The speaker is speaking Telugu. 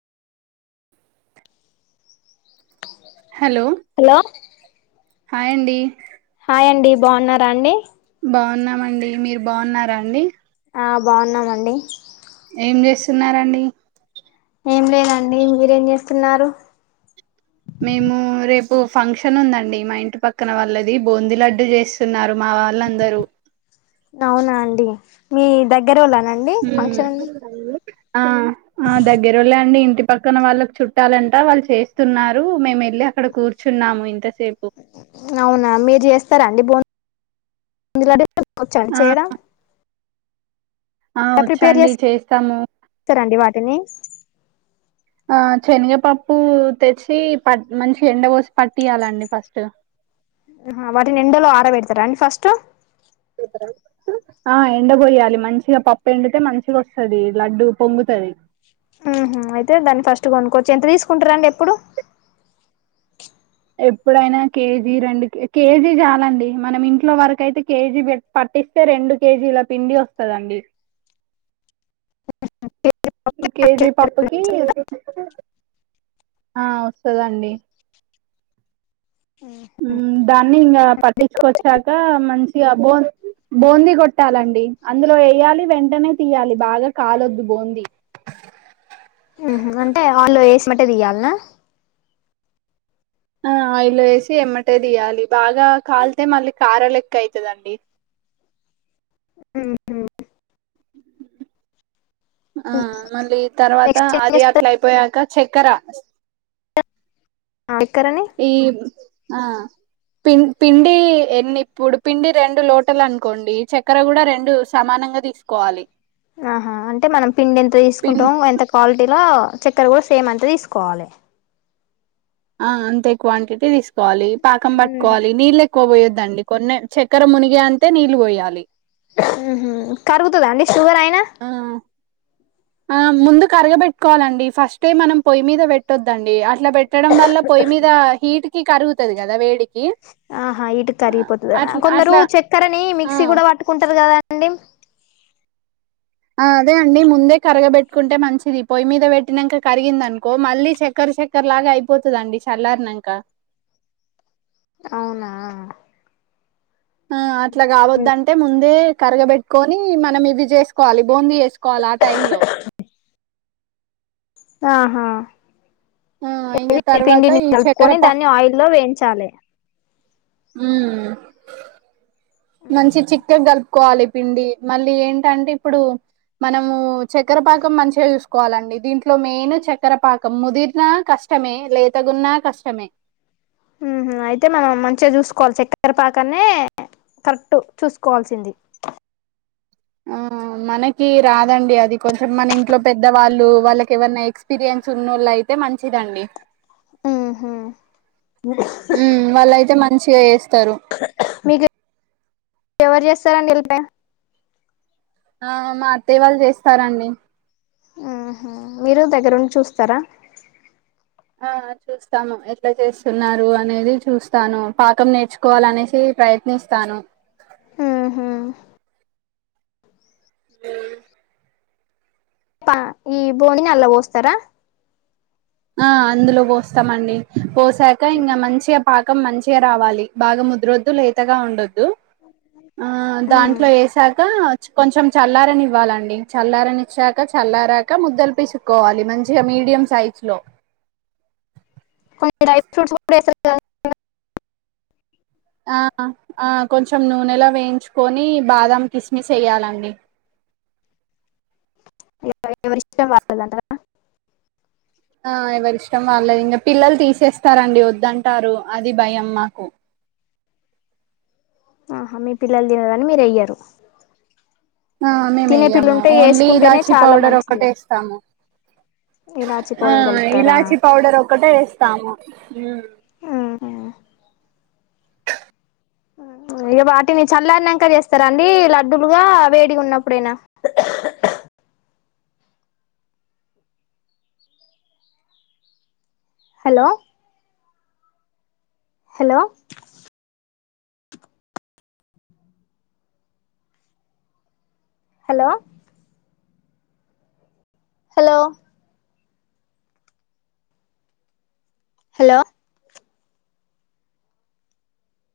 హలో హాయి హలో అండి హాయ్ అండి బాగున్నారా అండి బాగున్నామండి మీరు బాగున్నారా అండి బాగున్నామండి ఏం చేస్తున్నండి ఏం లేనండి మీరేం చేస్తున్నారు మేము రేపు ఫంక్షన్ ఉందండి మా ఇంటి పక్కన వాళ్లది బోందీ లడ్డు చేస్తున్నారు మా వాళ్ళందరూ అవునా అండి మీ దగ్గర వాళ్ళనండి మ్మ్ ఫంక్షన్ [inaudible] ఆ దగ్గరళ అండి ఇంటి పక్కన వాళ్ళకి చుట్టాలంట వాళ్ళు చేస్తున్నారు మేము వెళ్ళి అక్కడ కూర్చున్నాము ఇంత అవునా మీరు చేస్తారా అండి బో ఇందుడి వచండి ఆ చేయడా ఆ వచ్చాండి చేస్తాము అని ఆ శనగపప్పు తెచ్చి పట్ మంచి ఎండ కోసి పట్టియాలండి ఫస్ట్ వాటిని ఎండలో ఆరబడతారా అండి ఫస్ట్ ఆ ఎండ పోయాలి మంచిగా పప్పు ఎండితే మంచిగా వస్తుది లడ్డు పొంగుతుంది అయితే దాన్ని ఫస్ట్ కొనుక్కోవచ్చు ఎంత తీసుకుంటారు అండి ఎప్పుడు ఎప్పుడైనా కేజీ రెండు కేజీ చాలండి మనం ఇంట్లో వరక అయితే కేజీ పట్టిస్తే రెండు కేజీల పిండి వస్తుందండి కేజీ పాప్పుకి ఆ వస్తుదాండి ఆ దాన్ని ఇంకా పట్టించుకొచ్చాక మంచిగా బో బూందీ కొట్టాలండి అందులో వేయాలి వెంటనే తీయాలి బాగా కాలొద్దు బూందీ హు హు అంటే వాళ్ళు వేసినట్టే తియ్యాలనా ఆ ఆయిల్ వేసి ఎమ్మటే తీయాలి బాగా కాలితే మళ్ళీ కార లేక్క అయితదండి ఉహు, ఆ మళ్ళీ తర్వాత నెక్స్ట్ ఏం అది అట్ల అయిపోయాక చెక్కరా ఆ ఈ ఆ పిం పిండి ఎన్ని ఇప్పుడు పిండి రెండు లోటలు అనుకోండి చక్కెర కూడా రెండు సమానంగా తీసుకోవాలి ఆహా అంటే మనం పిండి ఎంత పిం తీసుకుంటామో ఎంత క్వాలిటీలో చక్కెర కూడా సేమ్ అంతా తీసుకోవాలి ఆ అంతే క్వాంటిటీ తీసు వాలీ పాకం పట్కోవాలి నీళ్లే క్కువఓయద్దండి కొన్నే చక్కెర మునిగే అంతే నీళ్ళు పోయాలి ఉహూ కరుగుతదా అండి షుగర్ అయినా ఆ ఆ ముందు కరగబెట్టుకోవాలండి ఫస్టే మనం పొయ్యి మీద పెట్టొద్దండి అ ఇట్లా పెట్టడం వల్ల పొయ్యి మీద హీట్ కి కరుగుతుది ఆహా హీటికి కరిగిపోతుదా అట్లా కొందరు అట్లా చక్కెరని ఆ మిక్సీ కూడా పట్టుకుంటారు కదా అండి ఆ అదే అండి ముందే కరగబెట్టుకుంటే మంచిది పొయ్యి మీద పెట్టినాక కరిగిందనుకో మళ్ళీ చక్కెర చక్కెర లాగా అయిపోతుందండి చల్లారనాక అవునా ఆ అట్లా కావద్దంటే ముందు అదే కరగబెట్టుకొని మనం ఇవి చేసుకోవాలి బూందీ చేసుకోవాలి ఆ టైమ్ లో ఆహా ఆ ఇంగ ఏ తర్వాత పిండిని కలుపుకొని దాన్ని ఆయిల్ల్లో వేయించాలి ఉ మంచి చిక్కగా కలుపుకోవాలి పిండి మళ్ళీ ఏంటంటే ఇప్పుడు మనము చక్కెరపాకం మంచిగా చూసుకోవాలండి దీంట్లో మెయిన్ చక్కెర పాకం ముదిరినా కష్టమే లేతగున్నా కష్టమే ఉహూ అయితే మనం మంచిగా చూసుకోవాలి చక్కరపాకానే కరెక్ట్ చూసుకోవాల్సింది ఆ మనకి రాదండి అది కొంచెం మన ఇంట్లో పెద్దవాళ్ళు వాళ్ళకి ఎవనా ఎక్స్పీరియన్స్ ఉన్నోళ్ళు అయితే మంచిదండి ఉహూ [unintelligible] వస్తారు మీకు ఎవరు చేస్తారండి నిలిపెయ్యి ఆ మా అత్తయ్య వాళ్ళు చేస్తారండి ఉహూ మీరు దగ్గరుండి చూస్తారా ఆ చూస్తాను ఎట్లా చేస్తున్నారు అనేది చూస్తాను పాకం నేర్చుకోవాలనేసి ప్రయత్నిస్తాను ఉహూ ఉమ్ ప్ప ఈ బోనీనీ అందులో పోస్తారా ఆ అందులో పోస్తామండి పోసాక ఇంగ మంచిగా పాకం మంచిగా రావాలి బాగా ముదురొద్దు లేతగా ఉండొ ఒద్దు ఆ దాంట్లో ఏసా కా కొంచెం చల్లార నివ్వాలండి చల్లారని ఇచ్చాక చల్లారాక ముద్దలు పిసుక్కోవాలి మంచిగా మీడియం సైజ్ లో కొన్ని డ్రై ఫ్రూట్స్ కూడా యస్తారు ఆ ఆ కొంచెం నూనెలో వేయించుకొని బాదం కిస్మిస్ ఎయ్యాలండి ఇ ఎవరిష్టం వాళ్ళదంట కదా ఆ ఇంకా పిల్లలు తీసేస్తారండి వద్దంటారు అది భయం మాకు ఆహా మీ పిల్లలు తినరని మీరు ఎయ్యారు ఆ మేము తినే పిల్లలు వెయ్యాము ఉంటే ఓన్లీ వేసుకుంటేనే ఇలాచి చాలా పౌడర్ మంచిది ఒకటే ఎస్తాము ఇలాచి పౌడర్ కలుపుతారా ఇలాచి పౌడర్ ఒక్ ఒక్కటే వేస్తాము మ్మ్ ఆ ఇక వాటిని చల్లారినాక చేస్తారా అండి లడ్డులుగా వేడిగా ఉన్నప్పుడేనా hello hello hello hello hello